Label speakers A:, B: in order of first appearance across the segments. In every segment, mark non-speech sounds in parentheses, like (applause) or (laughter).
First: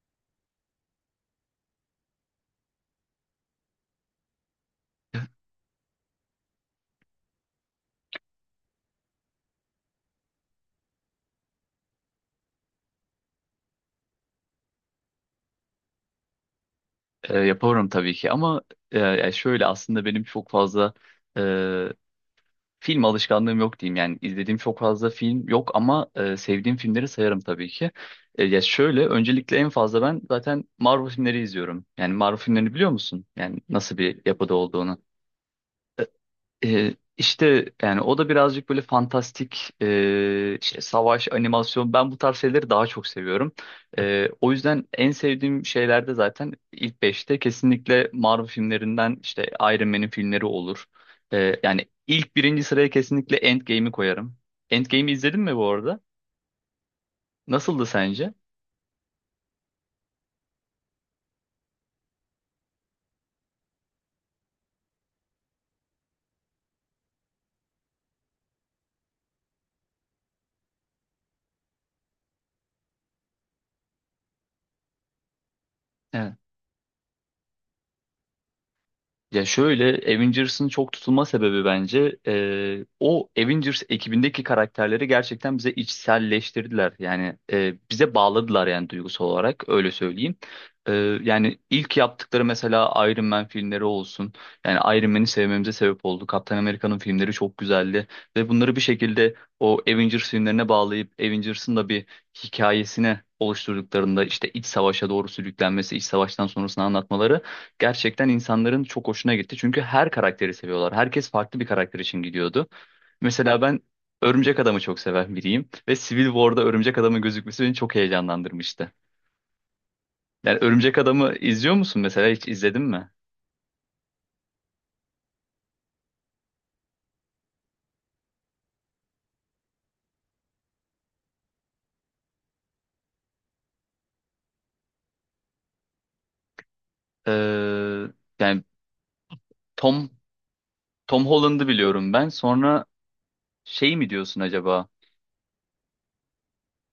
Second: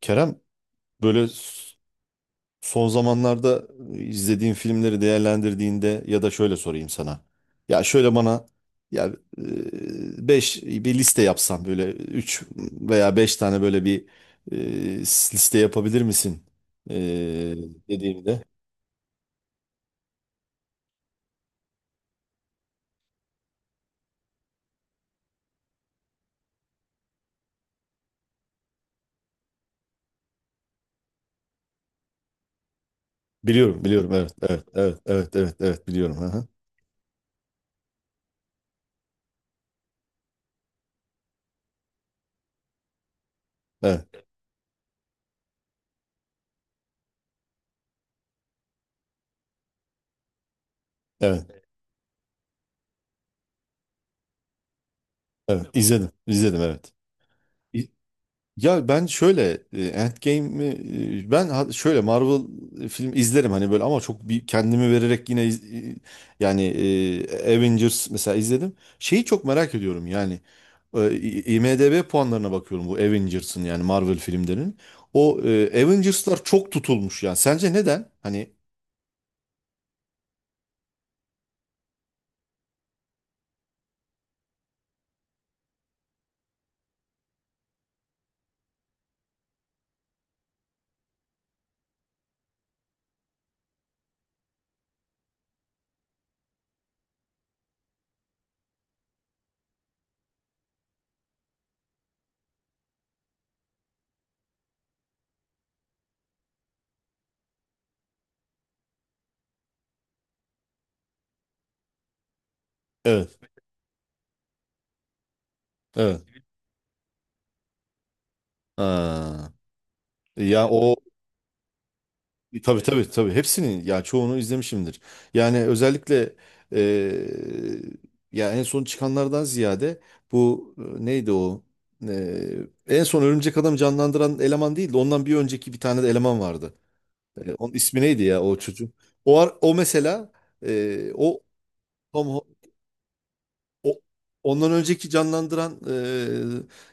A: Kerem, böyle son zamanlarda izlediğin filmleri değerlendirdiğinde ya da şöyle sorayım sana. Ya şöyle bana, ya bir liste yapsan böyle 3 veya 5 tane böyle bir liste yapabilir misin? E,
B: Yaparım tabii ki
A: dediğimde.
B: ama yani şöyle aslında benim çok fazla e, film alışkanlığım yok diyeyim. Yani izlediğim çok fazla film yok ama sevdiğim filmleri sayarım tabii ki. Ya şöyle öncelikle en fazla ben zaten Marvel filmleri izliyorum. Yani Marvel filmlerini biliyor musun? Yani
A: Biliyorum,
B: nasıl
A: biliyorum.
B: bir
A: Evet,
B: yapıda
A: evet,
B: olduğunu.
A: evet, evet, evet, evet biliyorum. Hı hı.
B: İşte yani o da birazcık böyle fantastik işte savaş animasyon ben bu tarz şeyleri daha çok seviyorum.
A: Evet,
B: O yüzden en sevdiğim şeylerde zaten ilk beşte kesinlikle Marvel filmlerinden işte Iron Man'in filmleri olur.
A: evet,
B: Yani ilk birinci sıraya kesinlikle Endgame'i koyarım. Endgame'i izledin mi
A: evet.
B: bu arada?
A: İzledim, izledim, evet.
B: Nasıldı sence?
A: Ya ben şöyle Endgame'i, şöyle Marvel film izlerim hani böyle ama çok bir kendimi vererek yine Avengers mesela izledim. Şeyi çok merak ediyorum yani, IMDb puanlarına bakıyorum bu Avengers'ın, yani Marvel filmlerinin. O Avengers'lar çok tutulmuş yani. Sence neden? Hani
B: Ya şöyle Avengers'ın çok tutulma sebebi bence o Avengers ekibindeki karakterleri gerçekten bize içselleştirdiler. Yani bize bağladılar yani duygusal olarak öyle söyleyeyim. E, Yani ilk yaptıkları mesela Iron Man filmleri olsun. Yani Iron Man'i sevmemize sebep oldu. Kaptan Amerika'nın filmleri çok güzeldi. Ve bunları bir şekilde o Avengers filmlerine bağlayıp Avengers'ın da bir hikayesine oluşturduklarında işte iç savaşa doğru sürüklenmesi, iç savaştan sonrasını anlatmaları gerçekten insanların çok hoşuna gitti. Çünkü her karakteri seviyorlar. Herkes farklı bir karakter için gidiyordu.
A: evet.
B: Mesela ben Örümcek Adam'ı çok seven biriyim ve
A: Evet.
B: Civil War'da Örümcek Adam'ın gözükmesi beni çok heyecanlandırmıştı.
A: Ha.
B: Yani
A: Ya o.
B: Örümcek Adam'ı izliyor musun mesela hiç
A: Tabii,
B: izledin
A: tabii,
B: mi?
A: tabii, hepsinin ya çoğunu izlemişimdir. Yani özellikle eee ya en son çıkanlardan ziyade bu neydi o? En son Örümcek Adam'ı canlandıran eleman değildi. Ondan bir önceki bir tane de eleman vardı. Onun ismi
B: Ee,
A: neydi ya, o
B: Yani
A: çocuğun? O ar- o
B: Tom
A: mesela
B: Tom
A: o
B: Holland'ı biliyorum ben.
A: Tom,
B: Sonra şey
A: o,
B: mi diyorsun
A: ondan
B: acaba?
A: önceki canlandıran,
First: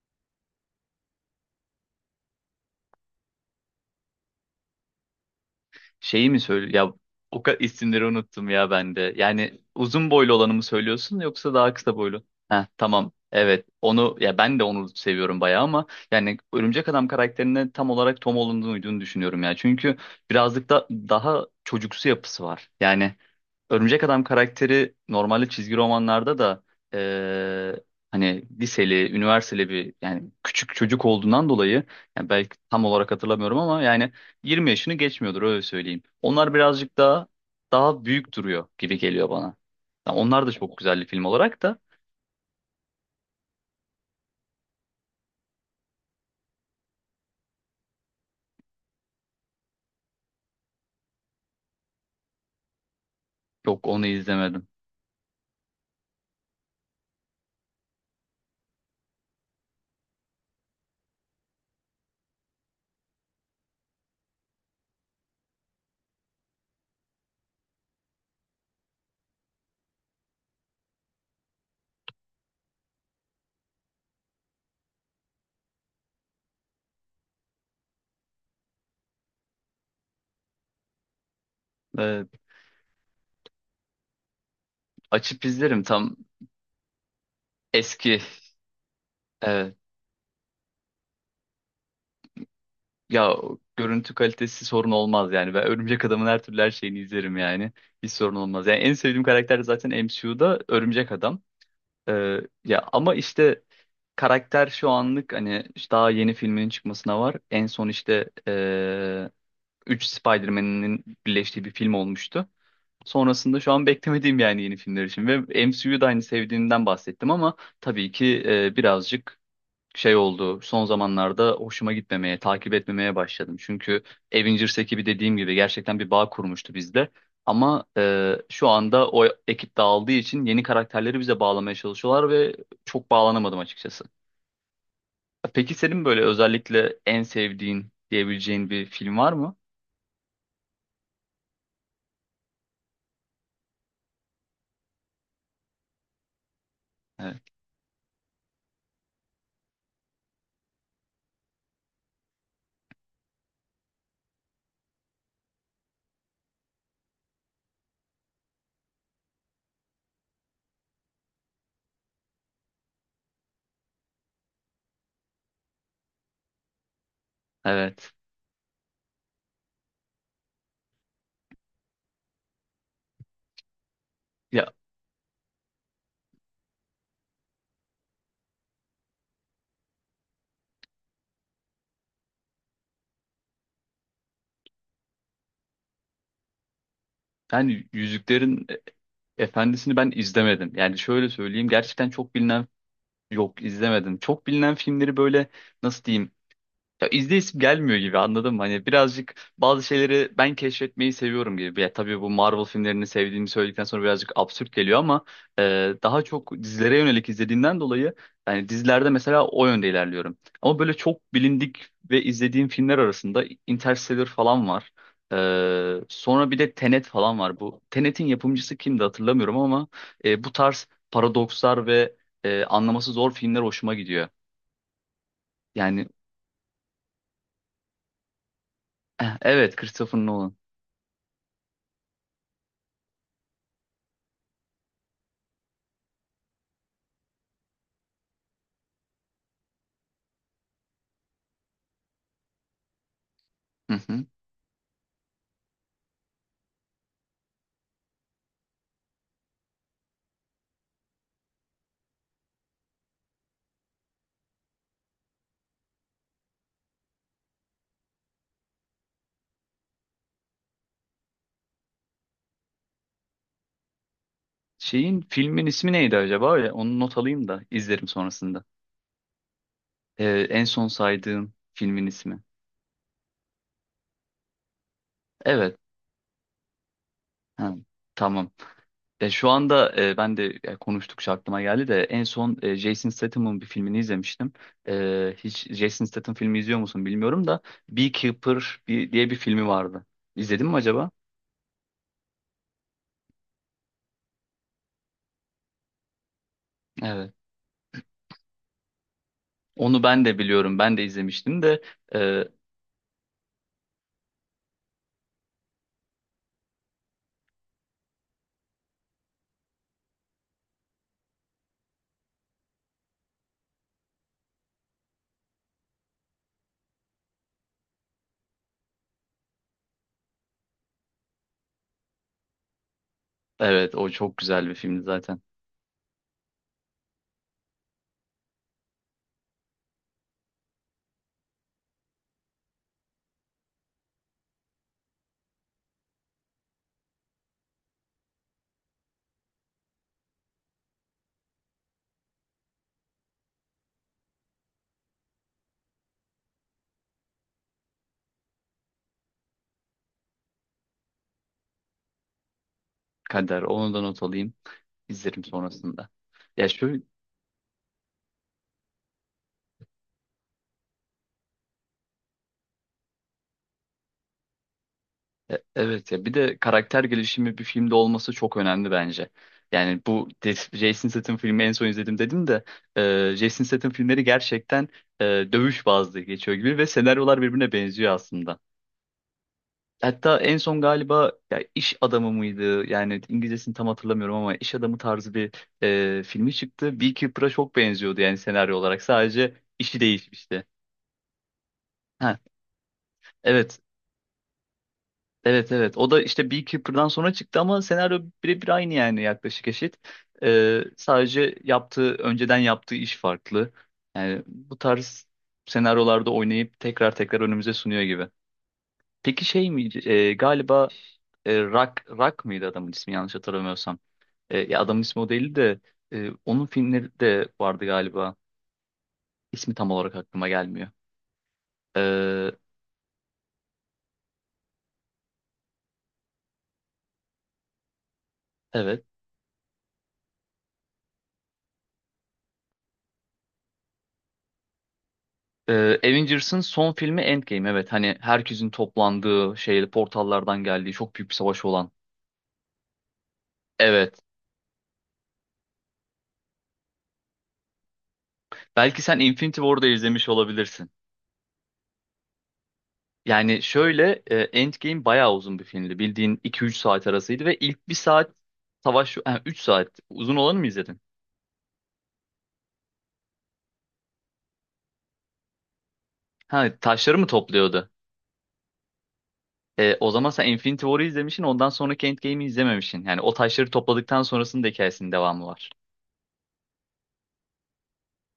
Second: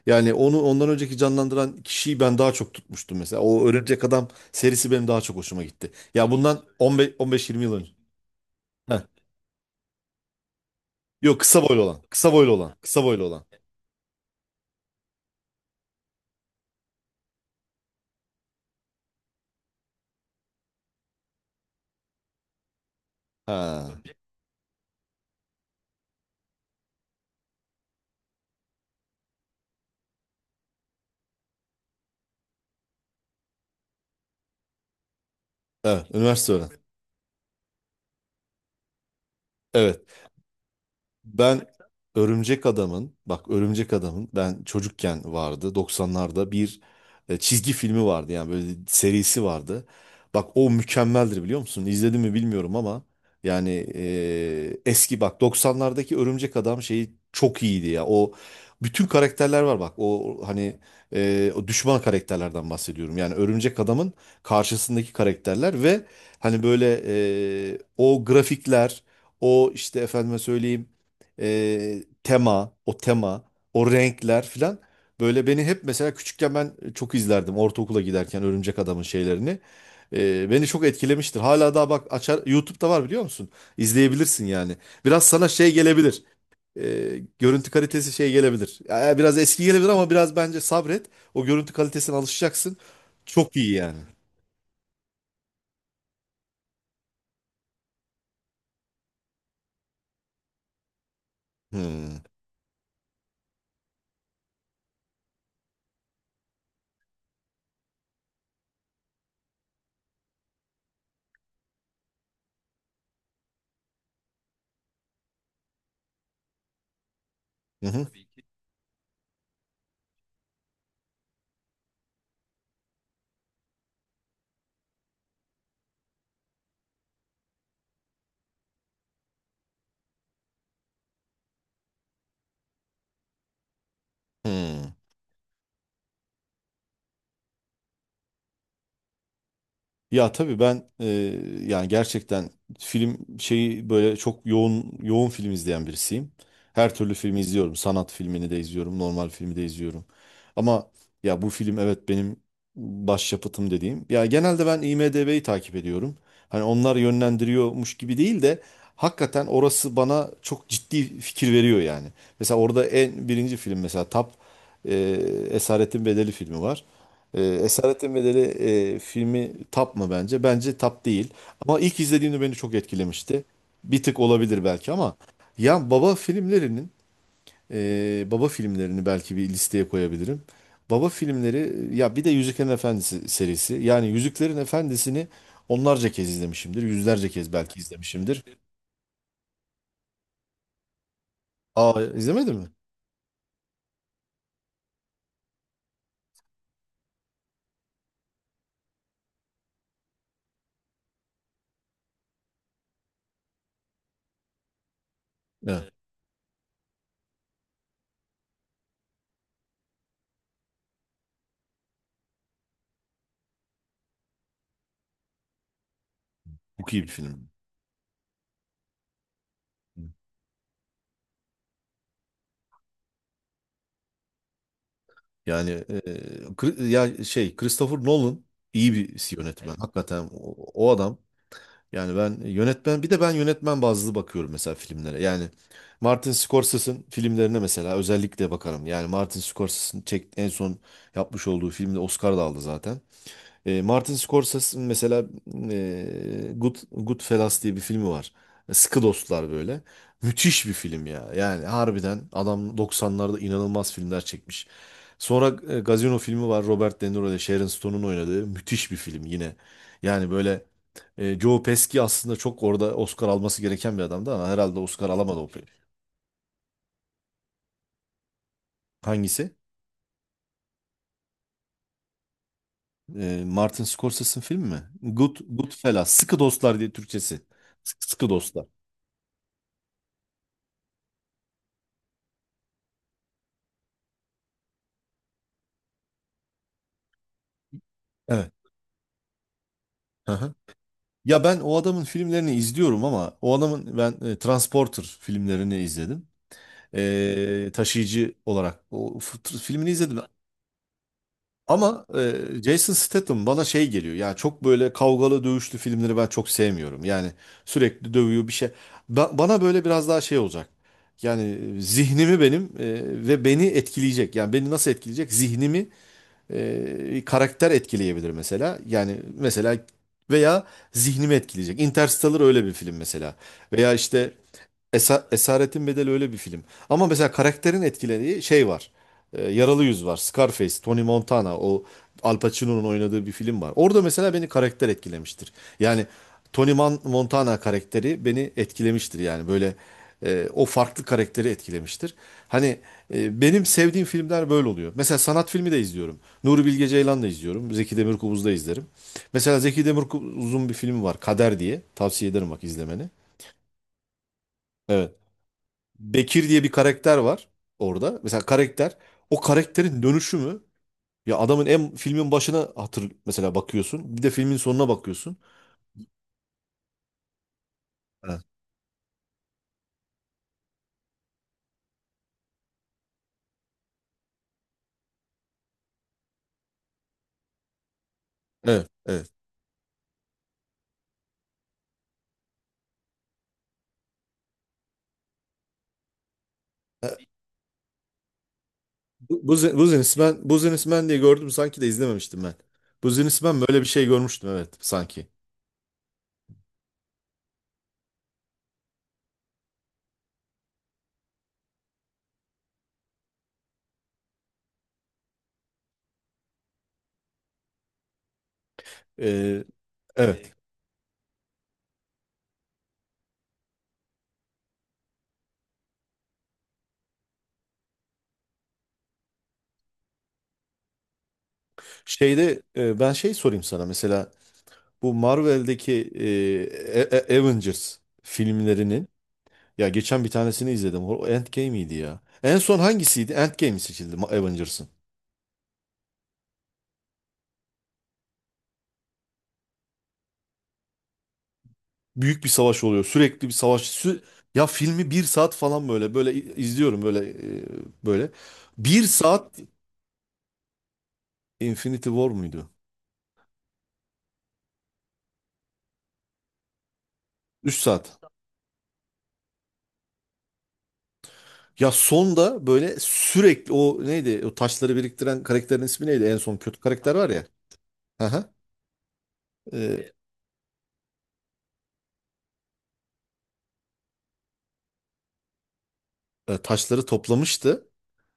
A: yani onu ondan önceki canlandıran kişiyi ben daha çok tutmuştum mesela. O Örümcek Adam serisi benim daha çok hoşuma gitti.
B: Şeyi
A: Ya
B: mi
A: bundan
B: söyle ya
A: 15
B: o kadar
A: 15-20 yıl önce.
B: isimleri unuttum ya ben
A: Heh.
B: de. Yani uzun boylu olanı mı söylüyorsun
A: Yok,
B: yoksa
A: kısa
B: daha
A: boylu
B: kısa
A: olan.
B: boylu?
A: Kısa boylu
B: Heh,
A: olan. Kısa
B: tamam.
A: boylu olan.
B: Evet. Onu ya ben de onu seviyorum bayağı ama yani Örümcek Adam karakterine tam olarak Tom Holland'ın uyduğunu düşünüyorum ya. Çünkü birazcık da daha çocuksu yapısı var. Yani
A: Ha.
B: Örümcek Adam karakteri normalde çizgi romanlarda da eee, hani liseli, üniversiteli bir yani küçük çocuk olduğundan dolayı yani belki tam olarak hatırlamıyorum ama yani 20 yaşını geçmiyordur öyle söyleyeyim.
A: Evet, üniversite
B: Onlar
A: öğren.
B: birazcık daha büyük duruyor gibi geliyor bana.
A: Evet.
B: Yani onlar da çok güzel bir film
A: Ben
B: olarak da
A: Örümcek Adam'ın, bak, Örümcek Adam'ın ben çocukken vardı 90'larda bir çizgi filmi vardı, yani böyle serisi vardı. Bak, o mükemmeldir, biliyor musun? İzledim mi bilmiyorum ama yani
B: yok onu izlemedim.
A: eski, bak, 90'lardaki Örümcek Adam şeyi çok iyiydi ya. O bütün karakterler var, bak. O hani o düşman karakterlerden bahsediyorum. Yani Örümcek Adam'ın karşısındaki karakterler ve hani böyle o grafikler, o işte efendime söyleyeyim tema, o tema, o renkler filan, böyle beni hep mesela, küçükken ben çok izlerdim ortaokula giderken Örümcek Adam'ın şeylerini. Beni çok etkilemiştir. Hala daha bak,
B: Eee,
A: açar, YouTube'da var, biliyor musun? İzleyebilirsin yani. Biraz
B: Açıp
A: sana şey
B: izlerim tam
A: gelebilir. E, görüntü kalitesi
B: eski
A: şey gelebilir. Ya, biraz eski
B: evet.
A: gelebilir ama biraz bence sabret. O görüntü kalitesine alışacaksın.
B: Ya
A: Çok iyi yani.
B: görüntü kalitesi sorun olmaz yani. Ben Örümcek Adam'ın her türlü her şeyini izlerim yani. Hiç sorun olmaz. Yani en sevdiğim karakter zaten MCU'da Örümcek Adam.
A: Hmm.
B: Ee, Ya ama işte karakter şu anlık hani işte daha yeni filminin çıkmasına var. En son işte 3 Spider-Man'in birleştiği bir film olmuştu. Sonrasında şu an beklemediğim yani yeni filmler için. Ve MCU'da aynı sevdiğimden bahsettim ama
A: Hı hı.
B: tabii ki birazcık şey oldu. Son zamanlarda hoşuma gitmemeye, takip etmemeye başladım. Çünkü Avengers ekibi dediğim gibi gerçekten bir bağ kurmuştu bizde. Ama şu anda o ekip dağıldığı için yeni karakterleri bize bağlamaya çalışıyorlar ve çok bağlanamadım açıkçası.
A: Hmm.
B: Peki senin böyle özellikle en sevdiğin diyebileceğin bir film var mı?
A: Ya tabii ben, yani gerçekten, film şeyi böyle çok yoğun yoğun film izleyen birisiyim. Her türlü filmi
B: Evet.
A: izliyorum. Sanat filmini de izliyorum, normal filmi de izliyorum. Ama ya bu film, evet, benim başyapıtım dediğim. Ya genelde ben IMDb'yi takip ediyorum. Hani onlar yönlendiriyormuş gibi değil de hakikaten orası bana çok ciddi fikir veriyor yani. Mesela orada en birinci film mesela, e, Esaretin Bedeli filmi var.
B: Evet.
A: Esaretin Bedeli filmi top mı bence? Bence top değil. Ama ilk izlediğimde beni çok etkilemişti. Bir tık olabilir
B: Ya
A: belki ama ya baba filmlerinin, baba filmlerini belki bir listeye koyabilirim. Baba filmleri, ya bir de Yüzüklerin Efendisi serisi. Yani Yüzüklerin Efendisi'ni onlarca kez izlemişimdir. Yüzlerce kez belki
B: yani
A: izlemişimdir.
B: Yüzüklerin Efendisi'ni ben izlemedim. Yani şöyle söyleyeyim
A: Aa,
B: gerçekten çok
A: izlemedin
B: bilinen
A: mi?
B: yok izlemedim. Çok bilinen filmleri böyle nasıl diyeyim. Ya izleyip gelmiyor gibi anladım mı? Hani birazcık bazı şeyleri ben keşfetmeyi seviyorum gibi. Ya tabii bu Marvel filmlerini sevdiğimi söyledikten sonra birazcık absürt geliyor ama
A: Evet.
B: daha çok dizilere yönelik izlediğimden dolayı yani dizilerde mesela o yönde ilerliyorum. Ama böyle çok bilindik ve izlediğim filmler arasında Interstellar falan var. Sonra bir de
A: Çok iyi
B: Tenet
A: bir
B: falan
A: film.
B: var. Bu Tenet'in yapımcısı kimdi hatırlamıyorum ama bu tarz paradokslar ve anlaması zor filmler hoşuma gidiyor.
A: Yani
B: Yani
A: ya şey Christopher Nolan iyi bir yönetmen.
B: evet Christopher
A: Hakikaten o,
B: Nolan.
A: adam. Yani ben yönetmen, bir de ben yönetmen bazlı bakıyorum mesela filmlere. Yani Martin Scorsese'in filmlerine mesela özellikle bakarım. Yani Martin Scorsese'in en son yapmış olduğu filmde Oscar da aldı zaten.
B: Hı
A: Martin
B: hı.
A: Scorsese'in mesela Goodfellas diye bir filmi var. Sıkı Dostlar, böyle. Müthiş bir film ya. Yani harbiden adam 90'larda inanılmaz filmler çekmiş. Sonra Gazino filmi var, Robert De Niro ile Sharon Stone'un oynadığı müthiş bir film yine. Yani böyle Joe Pesci aslında çok orada Oscar alması gereken bir adamdı ama herhalde Oscar
B: Şeyin
A: alamadı o film.
B: filmin ismi neydi acaba? Öyle, onu not alayım da izlerim sonrasında.
A: Hangisi?
B: En son saydığım filmin ismi.
A: Martin Scorsese'in filmi mi?
B: Evet.
A: Goodfellas, Sıkı Dostlar diye Türkçesi.
B: Ha,
A: Sıkı
B: tamam.
A: Dostlar.
B: Ya şu anda ben de ya, konuştukça aklıma geldi de en son Jason Statham'ın bir filmini izlemiştim. Hiç Jason Statham filmi izliyor musun bilmiyorum da
A: Evet.
B: Beekeeper bir, diye bir filmi vardı.
A: Hı hı.
B: İzledin mi acaba?
A: Ya ben o adamın filmlerini izliyorum ama o adamın ben Transporter filmlerini izledim.
B: Evet.
A: Taşıyıcı olarak o filmini
B: Onu
A: izledim.
B: ben de biliyorum. Ben de izlemiştim de
A: Ama
B: e,
A: Jason Statham bana şey geliyor. Yani çok böyle kavgalı dövüşlü filmleri ben çok sevmiyorum. Yani sürekli dövüyor bir şey. Bana böyle biraz daha şey olacak. Yani zihnimi benim, ve beni etkileyecek. Yani beni nasıl etkileyecek? Zihnimi, karakter etkileyebilir mesela. Yani mesela, veya zihnimi etkileyecek. Interstellar öyle bir film mesela. Veya
B: evet o
A: işte
B: çok güzel bir filmdi zaten.
A: Esaretin Bedeli öyle bir film. Ama mesela karakterin etkilediği şey var. Yaralı Yüz var. Scarface, Tony Montana, o Al Pacino'nun oynadığı bir film var. Orada mesela beni karakter etkilemiştir. Yani Montana karakteri beni etkilemiştir, yani böyle o farklı karakteri etkilemiştir. Hani benim sevdiğim filmler böyle oluyor. Mesela sanat filmi de izliyorum. Nuri Bilge Ceylan da izliyorum. Zeki Demirkubuz da izlerim. Mesela Zeki Demirkubuz'un bir filmi var, Kader diye. Tavsiye ederim, bak, izlemeni.
B: Kader onu da not alayım.
A: Evet.
B: İzlerim sonrasında.
A: Bekir diye
B: Ya
A: bir
B: şöyle
A: karakter var orada. Mesela karakter, o karakterin dönüşümü, ya adamın filmin başına mesela bakıyorsun. Bir de filmin sonuna bakıyorsun.
B: evet ya bir de karakter gelişimi bir filmde olması
A: Evet.
B: çok önemli bence. Yani bu Jason Statham filmi en son izledim dedim de Jason Statham filmleri gerçekten dövüş bazlı geçiyor gibi ve senaryolar birbirine benziyor aslında.
A: Evet, evet.
B: Hatta en son galiba ya iş adamı mıydı? Yani İngilizcesini tam hatırlamıyorum ama iş adamı tarzı bir filmi çıktı. Beekeeper'a çok benziyordu yani senaryo olarak.
A: Bu
B: Sadece işi değişmişti.
A: Businessman diye gördüm sanki de
B: Ha,
A: izlememiştim ben. Businessman,
B: evet.
A: böyle bir şey görmüştüm evet sanki.
B: Evet evet o da işte Beekeeper'dan sonra çıktı ama senaryo birebir aynı yani yaklaşık eşit. Sadece yaptığı önceden yaptığı iş farklı. Yani bu tarz senaryolarda oynayıp tekrar tekrar önümüze sunuyor gibi. Peki
A: Ee,
B: şey mi
A: evet.
B: galiba Rock mıydı adamın ismi yanlış hatırlamıyorsam. Ya adamın ismi o değildi de onun filmleri de vardı galiba. İsmi tam olarak aklıma gelmiyor. Ee,
A: Şeyde, ben şey sorayım sana, mesela bu Marvel'deki Avengers
B: evet.
A: filmlerinin. Ya, geçen bir tanesini izledim. O Endgame'iydi ya. En son hangisiydi? Endgame seçildi, Avengers'ın.
B: Avengers'ın son filmi Endgame. Evet hani herkesin toplandığı şey portallardan geldiği çok büyük bir savaş olan.
A: Büyük bir savaş oluyor. Sürekli bir savaş.
B: Evet.
A: Ya filmi bir saat falan böyle böyle izliyorum, böyle böyle.
B: Belki
A: Bir
B: sen
A: saat.
B: Infinity War'da izlemiş olabilirsin.
A: Infinity War muydu?
B: Yani şöyle Endgame bayağı uzun bir filmdi. Bildiğin 2-3 saat arasıydı ve
A: Üç
B: ilk bir
A: saat.
B: saat savaş... Ha, 3 saat. Uzun olanı mı izledin?
A: Ya sonda böyle sürekli o neydi? O taşları biriktiren karakterin ismi neydi? En son
B: Ha,
A: kötü karakter
B: taşları mı
A: var ya.
B: topluyordu?
A: Hı hı.
B: O
A: E,
B: zaman sen Infinity War'ı izlemişsin ondan sonraki Endgame'i izlememişsin. Yani o taşları topladıktan sonrasının da hikayesinin devamı var.
A: taşları toplamıştı.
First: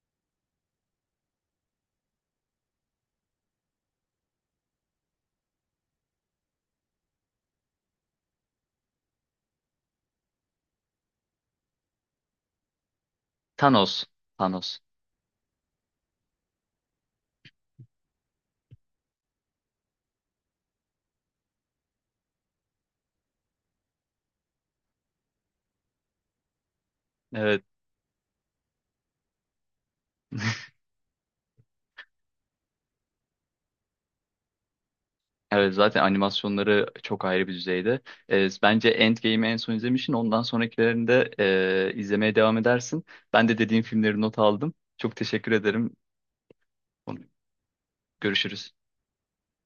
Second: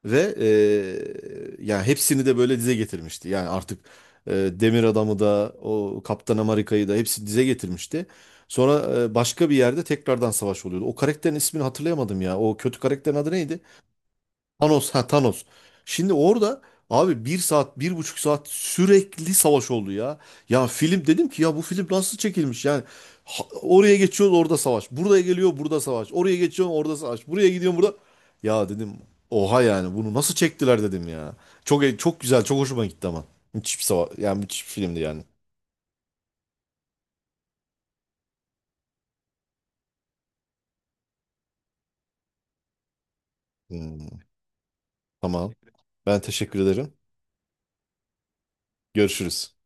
A: Ve ya hepsini de böyle dize getirmişti. Yani artık Demir Adam'ı da, o Kaptan Amerika'yı da hepsini dize getirmişti. Sonra başka bir yerde tekrardan savaş oluyordu. O karakterin ismini hatırlayamadım ya. O kötü karakterin adı neydi?
B: Thanos. Thanos.
A: Thanos, ha, Thanos. Şimdi orada abi bir saat, 1,5 saat sürekli savaş oldu ya. Ya film, dedim ki ya bu film nasıl çekilmiş yani. Oraya geçiyorsun, orada savaş. Buraya geliyor, burada savaş. Oraya geçiyorsun, orada savaş. Buraya
B: Evet.
A: gidiyorsun, burada. Ya dedim, oha yani, bunu nasıl
B: (laughs)
A: çektiler dedim ya. Çok güzel, çok hoşuma gitti ama. Müthiş bir savaş, yani müthiş bir filmdi yani.
B: Evet zaten animasyonları çok ayrı bir düzeyde. Bence Endgame'i en son izlemişsin. Ondan sonrakilerini de izlemeye devam edersin. Ben de dediğin
A: Hmm,
B: filmleri not aldım. Çok
A: tamam.
B: teşekkür ederim.
A: Ben teşekkür ederim.
B: Görüşürüz.
A: Görüşürüz.